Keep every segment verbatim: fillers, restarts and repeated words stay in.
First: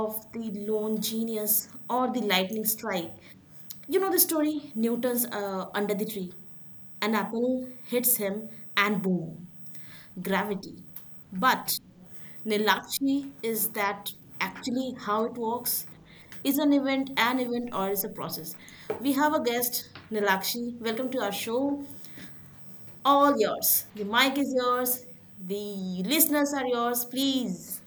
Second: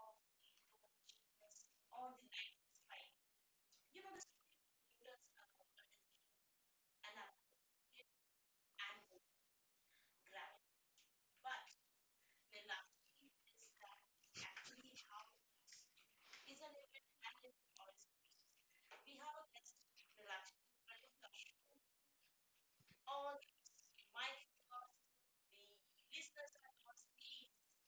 of the lone genius or the lightning strike. You know the story Newton's uh, under the tree. An apple hits him, and boom, gravity. But Nilakshi, is that actually how it works? Is an event an event or is a process? We have a guest, Nilakshi. Welcome to our show. All yours. The mic is yours. The listeners are yours. Please.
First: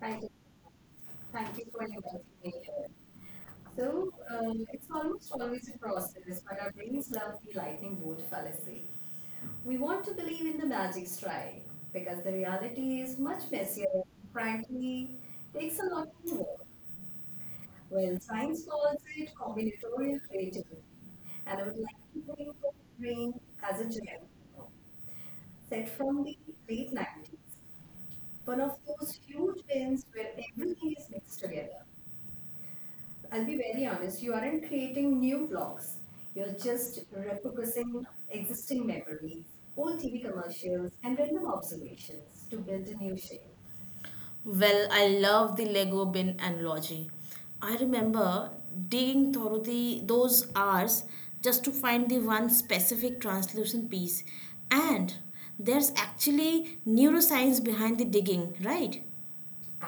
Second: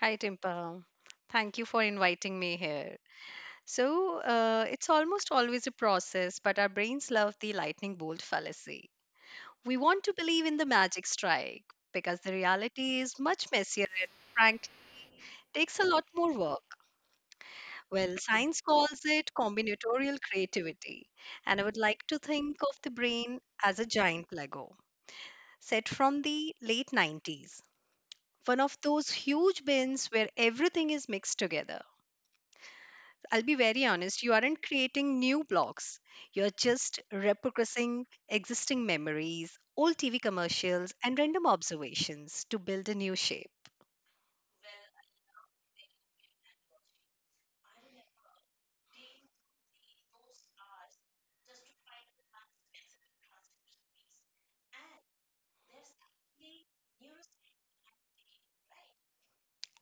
Hi, Timpa. Thank you for inviting me here. So, uh, it's almost always a process, but our brains love the lightning bolt fallacy. We want to believe in the magic strike because the reality is much messier and, frankly, takes a lot more work. Well, science calls it combinatorial creativity, and I would like to think of the brain as a giant Lego set from the late nineties. One of those huge bins where everything is mixed together. I'll be very honest, you aren't creating new blogs. You're just repurposing existing memories, old T V commercials, and random observations to build a new shape. Well, I love the Lego bin analogy. I remember digging through the those hours just to find the one specific translucent piece. And there's actually neuroscience behind the digging, right?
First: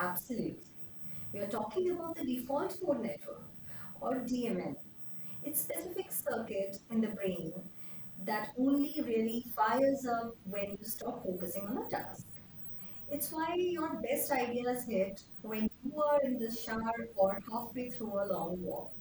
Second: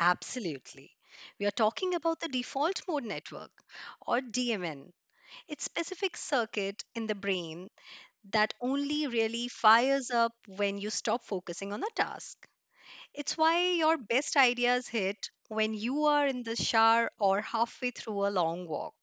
Absolutely. We are talking about the default mode network, or D M N. It's specific circuit in the brain that only really fires up when you stop focusing on a task. It's why your best ideas hit when you are in the shower or halfway through a long walk.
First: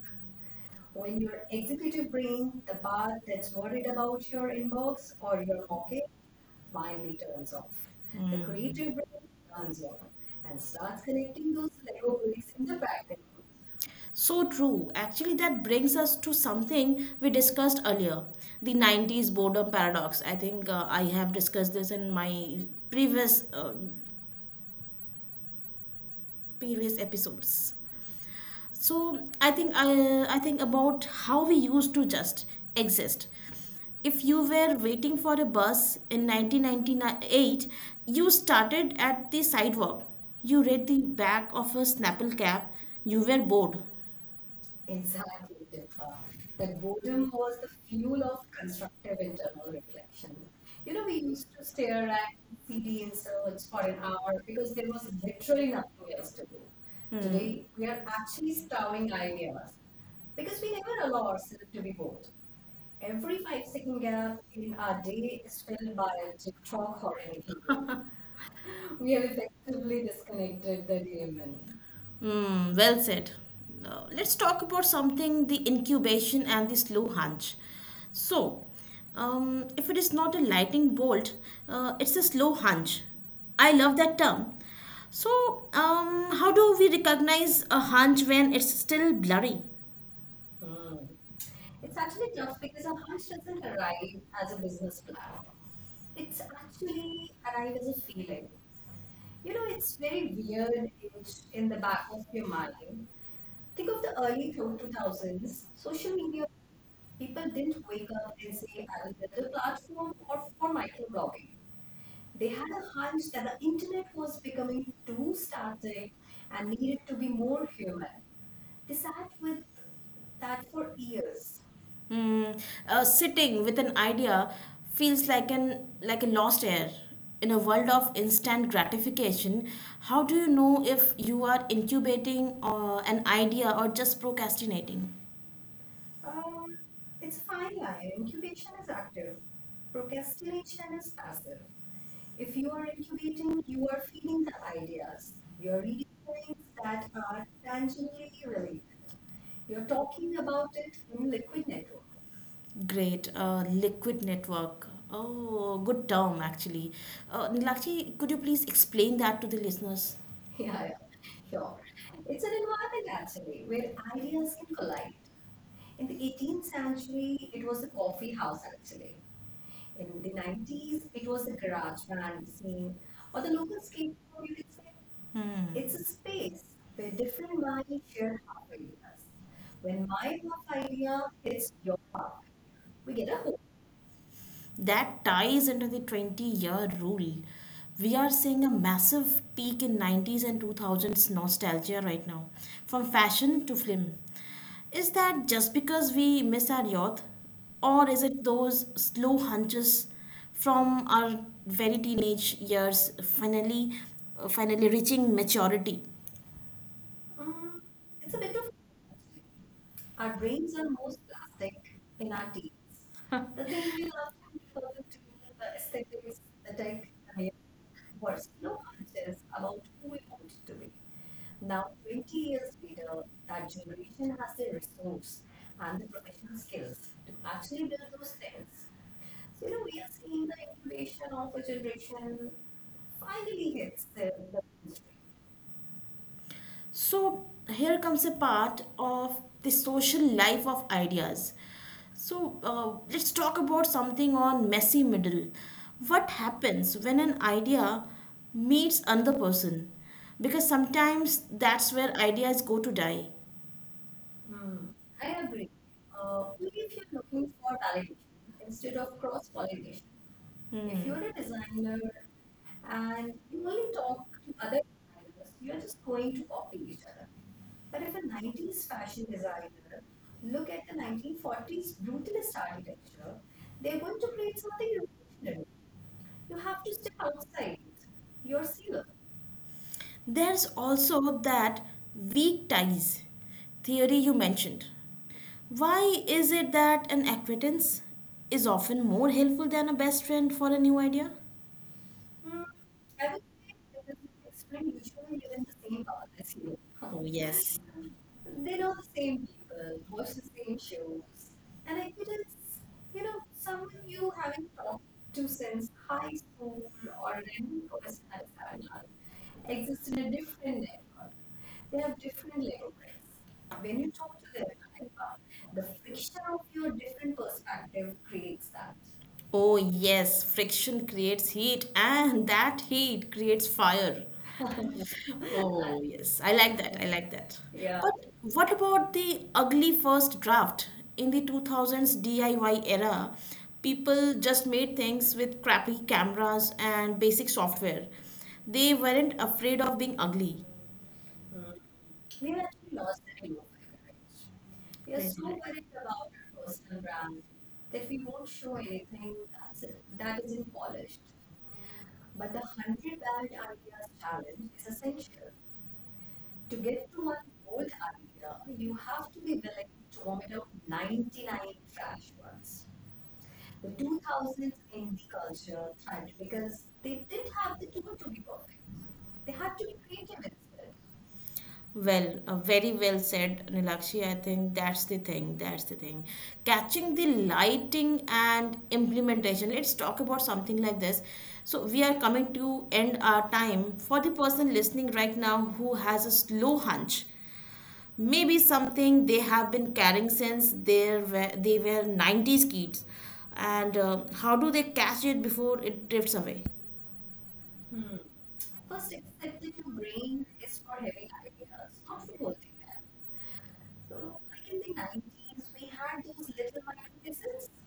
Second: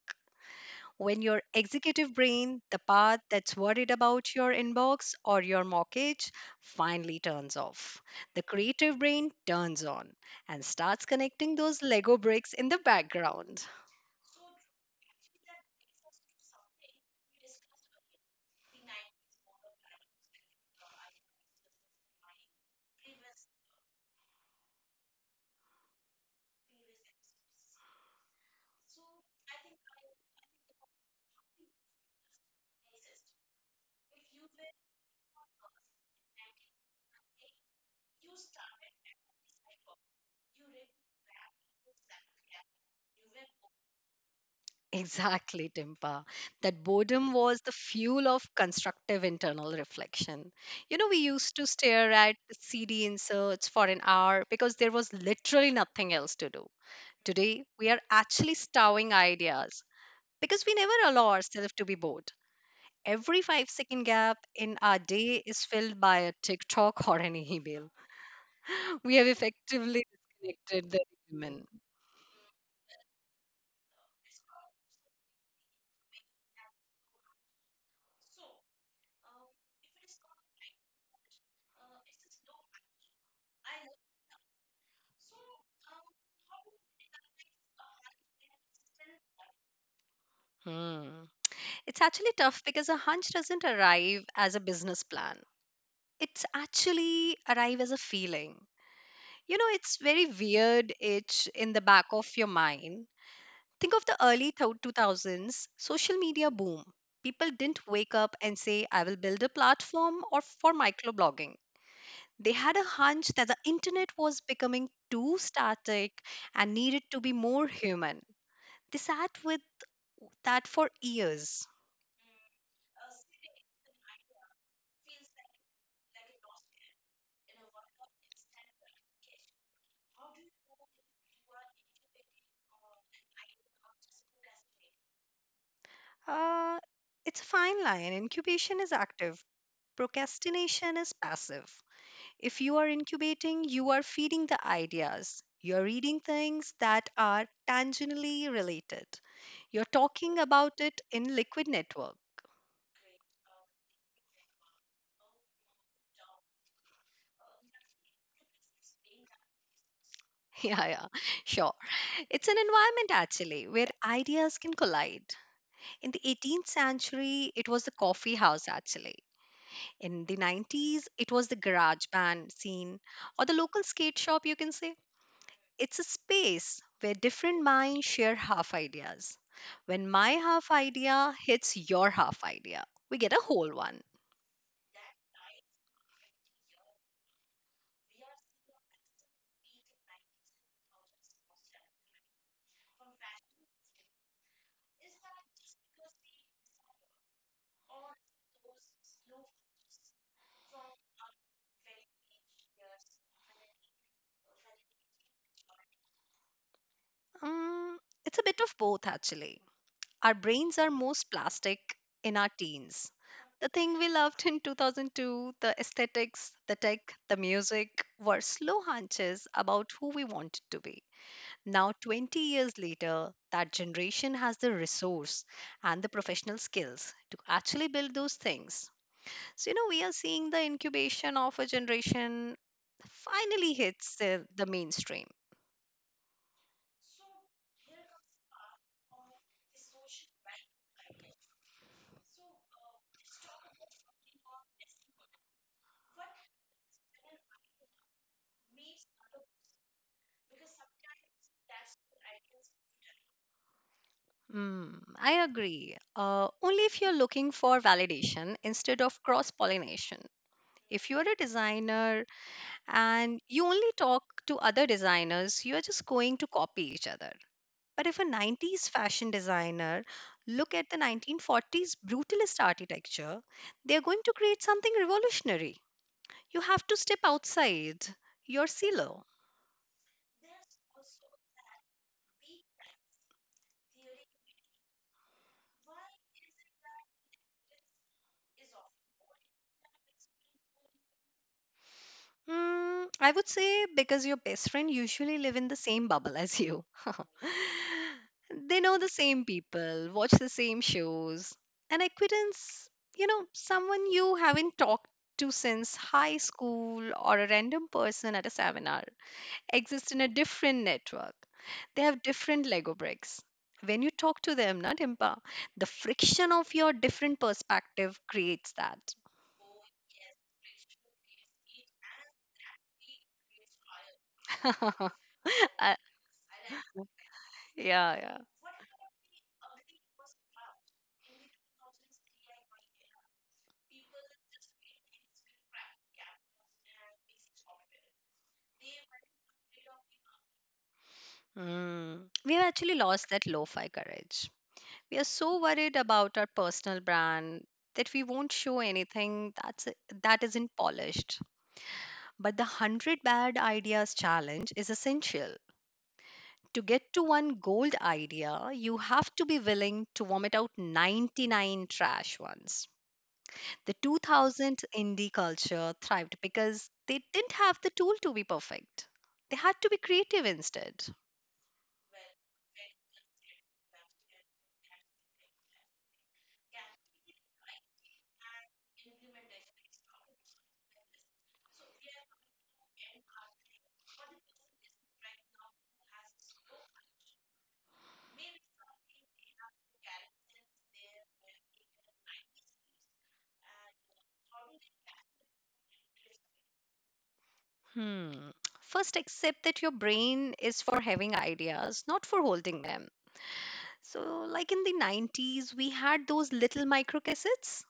When your executive brain, the part that's worried about your inbox or your mortgage, finally turns off, the creative brain turns on and starts connecting those Lego bricks in the background. So true. Actually, that brings us to something we discussed earlier, the nineties boredom paradox. I think uh, I have discussed this in my previous, uh, previous episodes. so i think i, I think about how we used to just exist. If you were waiting for a bus in nineteen ninety-eight, you started at the sidewalk. You read the back of a Snapple cap. You were bored. Exactly, Timpa. That boredom was the fuel of constructive internal reflection. You know, we used to stare at C D inserts for an hour because there was literally nothing else to do. Today, we are actually stowing ideas because we never allow ourselves to be bored. Every five second gap in our day is filled by a TikTok or an email. We have effectively disconnected the human. Mm, well said. Now, let's talk about something, the incubation and the slow hunch. So, um, if it is not a lightning bolt, uh, it's a slow hunch. I love that term. So, um, how do we recognize a hunch when it's still blurry? Hmm. It's actually tough because a hunch doesn't arrive as a business plan. It's actually arrive as a feeling. You know, it's very weird itch in the back of your mind. Think of the early thou- two thousands social media boom. People didn't wake up and say, I will build a platform or for microblogging. They had a hunch that the internet was becoming too static and needed to be more human. They sat with that for years. Mm, uh, Sitting with an idea feels like an like a lost air. In a world of instant gratification, how do you know if you are incubating uh, an idea or just procrastinating? Uh, it's a fine line. Incubation is active, procrastination is passive. If you are incubating, you are feeding the ideas. You're reading things that are tangentially related. You're talking about it in Liquid Network. Great, uh, liquid network. Oh, good term actually. Uh, Nilakshi, could you please explain that to the listeners? Yeah, yeah, sure. It's an environment actually where ideas can collide. In the eighteenth century, it was the coffee house actually. In the nineties, it was the garage band scene or the local skate shop, you can say. Hmm. It's a space where different minds share half ideas. When my half idea hits your half idea, we get a whole one. That ties into the twenty year rule. We are seeing a massive peak in nineties and two thousands nostalgia right now, from fashion to film. Is that just because we miss our youth, or is it those slow hunches from our very teenage years finally uh, finally reaching maturity? Mm, it's a bit of both actually. Our brains are most plastic in our teens. The thing we loved in two thousand two, the aesthetics, the tech, the music were slow hunches about who we wanted to be. Now, twenty years later, that generation has the resource and the professional skills to actually build those things. So, you know, we are seeing the incubation of a generation finally hits the, the mainstream. So here comes a part of the social life of ideas. So uh, let's talk about something on messy middle. What happens when an idea meets another person? Because sometimes that's where ideas go to die. Mm, I agree. Uh, only if you're looking for validation instead of cross pollination. Hmm. If you're a designer and you only talk to other designers, you are just going to copy each other. But if a nineties fashion designer look at the nineteen forties brutalist architecture, they are going to create something revolutionary. You have to step outside your silo. There's also that weak ties theory you mentioned. Why is it that an acquaintance is often more helpful than a best friend for a new idea? Hmm. I would say because your best friend usually live in the same bubble as you. Oh, yes. They know the same people, watch the same shows. And acquaintance, you know, someone you haven't talked to since high school or a random person at a seminar exists in a different network. They have different Lego bricks. When you talk to them, not Impa, the friction of your different perspective creates that. Oh, yes. Friction creates heat, and that heat creates fire. I- Oh, yes. I like that. I like that. But yeah. what about the ugly first draft? In the two thousands D I Y era, people just made things with crappy cameras and basic software. They weren't afraid of being ugly. Mm. We've actually lost that lo-fi courage. We are so Right. worried about our personal brand That that we we won't. won't show anything that's that isn't polished. But the one hundred bad ideas challenge is essential. To get to one gold idea, you have to be willing to vomit out ninety-nine trash ones. The two thousand indie culture thrived because they didn't have the tool to be perfect. They had to be creative instead. Well, uh, very well said, Nilakshi. I think that's the thing. That's the thing. Catching the lighting and implementation. Let's talk about something like this. So we are coming to end our time for the person listening right now who has a slow hunch. Maybe something they have been carrying since they were they were nineties kids. And uh, how do they catch it before it drifts away? Hmm. First, accept that your brain is for having ideas, not for holding them. So, like in the nineties, we had those little microcassettes,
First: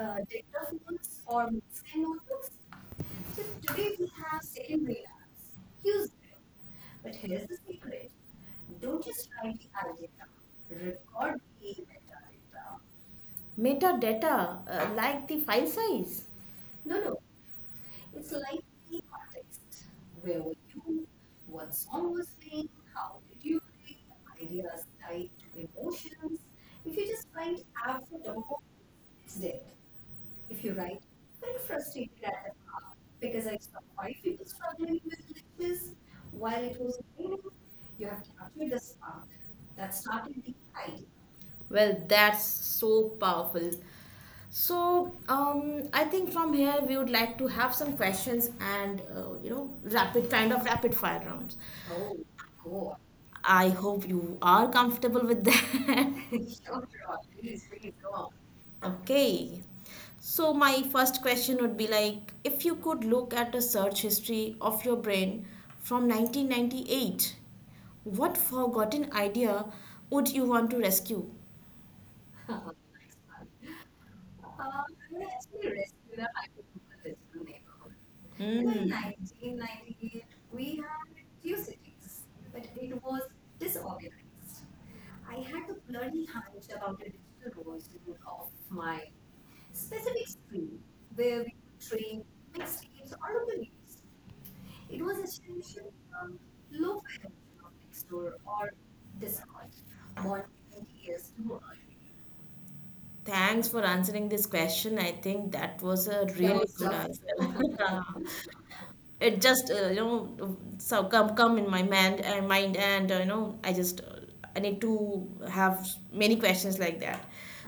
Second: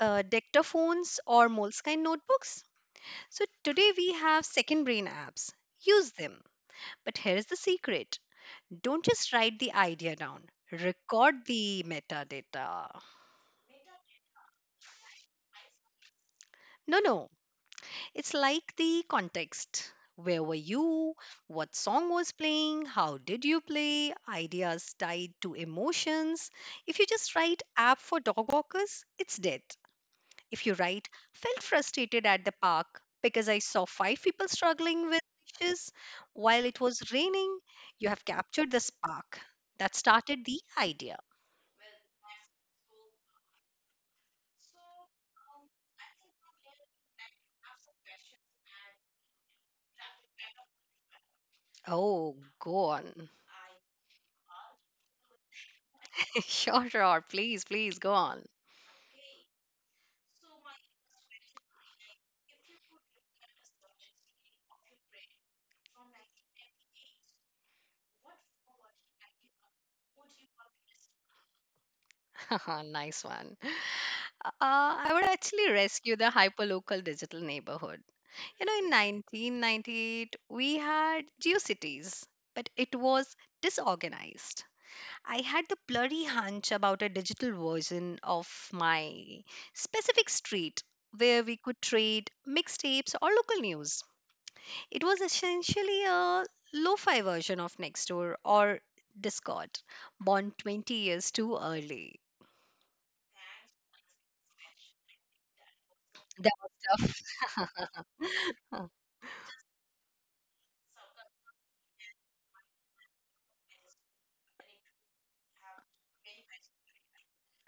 uh, dictaphones, or Moleskine notebooks. So, today we have second brain apps. Use them. But here is the secret: don't just write the idea down, record the metadata. Metadata? Uh, like the file size? No, no, it's like the context. Where were you? What song was playing? How did you play? Ideas tied to emotions. If you just write app for dog walkers, it's dead. If you write felt frustrated at the park because I saw five people struggling with dishes while it was raining, you have captured the spark that started the idea. Well, that's so powerful. So, um, I think from here we would like to have some questions, and uh, you know rapid kind of rapid fire rounds. Oh, go on. I hope you are comfortable with that. Sure, sure. Please, please go on. Okay. So my first question would be, like, if you could look at a search history of your brain from nineteen ninety-eight, what forgotten idea would you want to rescue? Nice one. Uh, I would actually rescue the hyperlocal digital neighborhood. You know, in nineteen ninety-eight, we had GeoCities, but it was disorganized. I had the blurry hunch about a digital version of my specific street where we could trade mixtapes or local news. It was essentially a lo fi version of Nextdoor or Discord, born twenty years too early. Thanks for answering this question. I think that was a That answer. stuff. It just uh, you know so come come in my mind and mind and uh, you know I just uh, I need to have many questions like that.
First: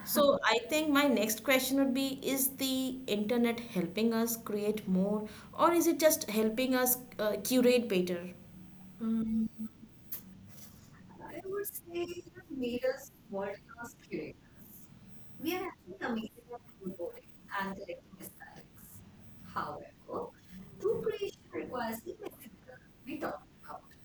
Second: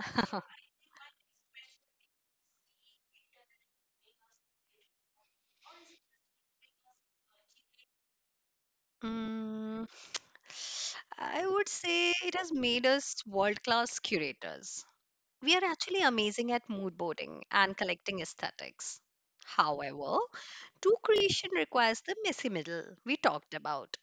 So I think my next question would be: Is the internet helping us create more, or is it just helping us uh, curate better? Mm, I would say it has made us world class curators. We are actually amazing at mood boarding and collecting aesthetics. However, true creation requires the messy middle we talked about.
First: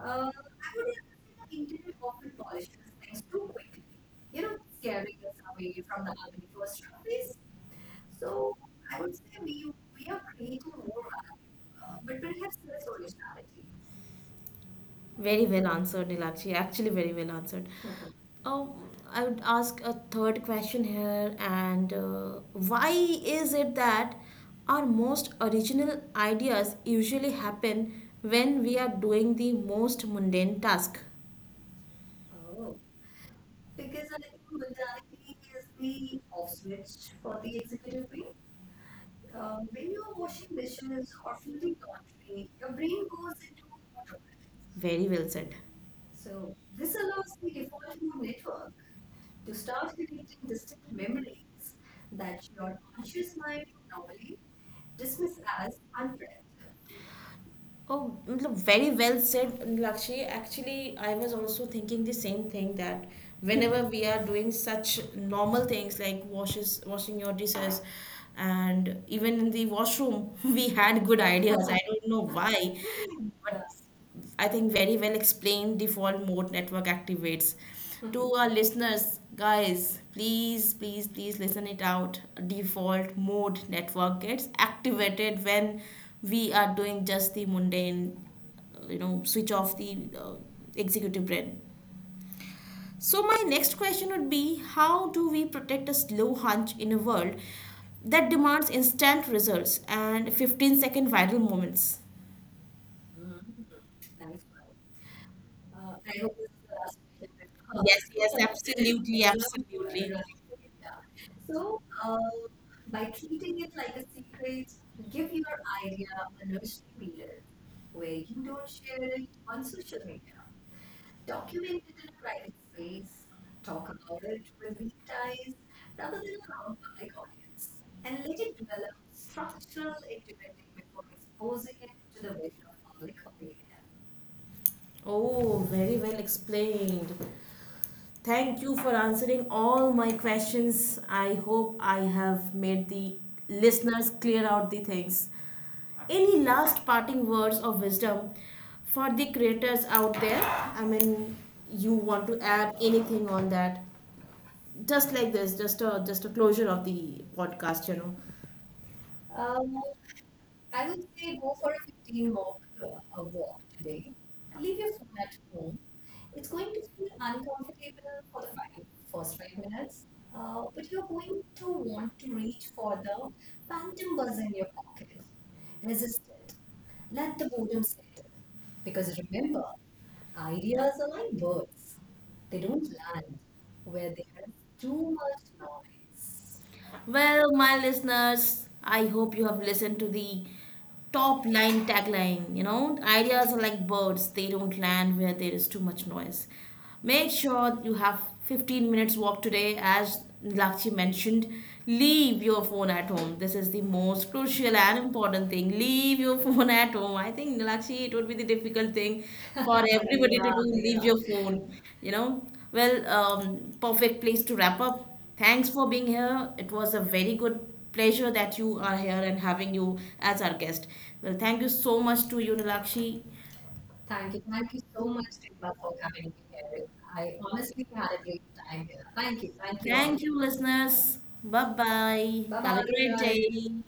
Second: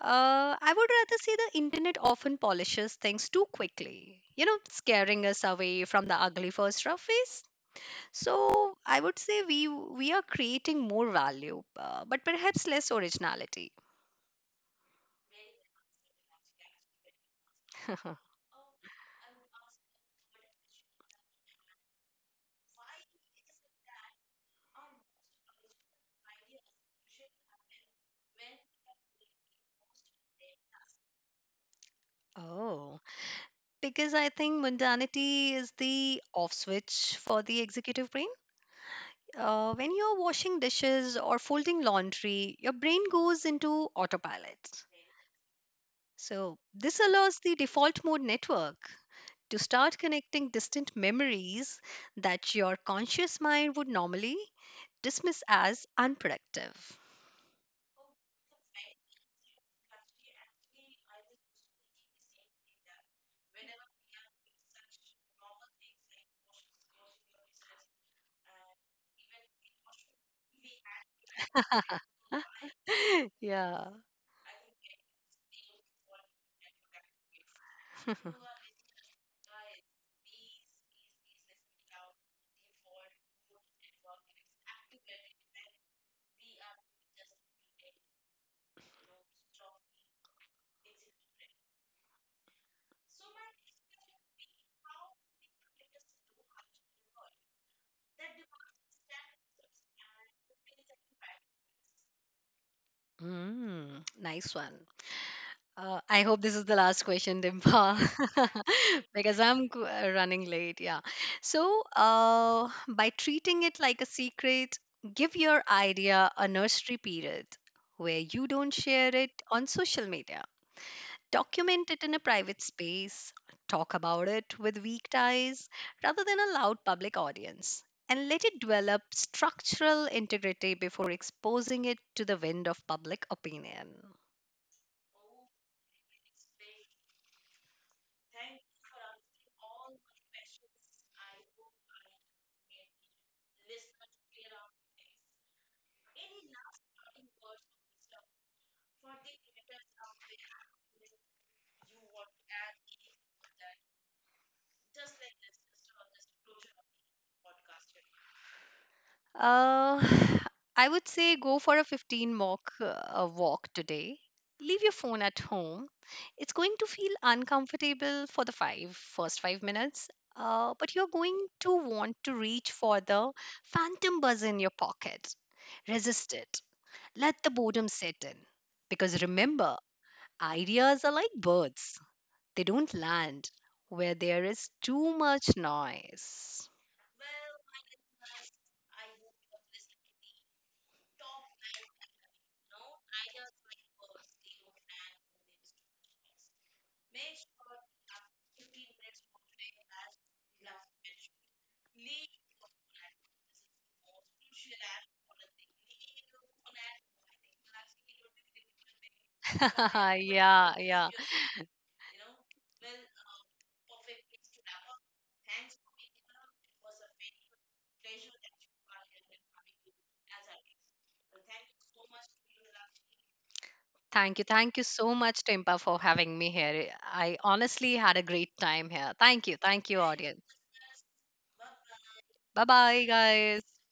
Uh, I would rather say the internet often polishes things too quickly, you know, scaring us away from the ugly first rough phase. So I would say we we are creating more value, uh, but perhaps less originality. Very well answered, Nilakshi. Actually, very well answered. Mhm. Um, I would ask a third question here, and uh, why is it that our most original ideas usually happen when we are doing the most mundane task? Oh, because I think mundanity is the off switch for the executive brain. Uh, when you're washing dishes or folding laundry, your brain goes into autopilot. Very well said. So, this allows the default mode network to start connecting distant memories that your conscious mind would normally dismiss as unproductive. Oh, मतलब very well said, Lakshmi. Actually, I was also thinking the same thing, that whenever we are doing such normal things like washes, washing your dishes, and even in the washroom, we had good ideas. I don't know why. Yeah. I think, very well explained, default mode network activates. To our listeners, guys, please, please, please listen it out. Default mode network gets activated when we are doing just the mundane, uh, you know, switch off the uh, executive brain. So, my next question would be, how do we protect a slow hunch in a world that demands instant results and fifteen second viral moments? Mm, nice one. Uh, I hope this is the last question, Dimpa, because I'm qu- uh, running late. Yeah. So, uh, by treating it like a secret, give your idea a nursery period where you don't share it on social media. Document it in a private space, talk about it with weak ties rather than a loud public audience, and let it develop structural integrity before exposing it to the wind of public opinion. Oh, very well explained. Thank you for answering all my questions. I hope I have made the listeners clear out the things. Any last parting words of wisdom for the creators out there? I mean, you want to add anything on that? Just like this, just a just a closure of the podcast, you know. Uh, I would say go for a fifteen walk uh, walk today. Leave your phone at home. It's going to feel uncomfortable for the five first five minutes, uh, but you're going to want to reach for the phantom buzz in your pocket. Resist it. Let the boredom set in. Because remember, ideas are like birds. They don't land where there is too much noise. Well, my listeners, I hope you have listened to the top line tagline. You know, ideas are like birds, they don't land where there is too much noise. Make sure you have fifteen minutes walk today, as Lakshmi mentioned. Leave your phone at home. This is the most crucial and important thing. Leave your phone at home. I think, Lakshmi, it would be the difficult thing for everybody to yeah Yeah, do. Leave yeah. yeah your phone, you know. Well, um, perfect place to wrap up. Thanks for being here. It was a very good pleasure that you are here and having you as our guest. Well, thank you so much to you, Nilakshi. Thank you. Thank you so much, Timpa, for having me here. I honestly had a great time here. Thank you. Thank you, Thank you, audience. listeners. Bye bye. Bye Have a bye, great guys. day.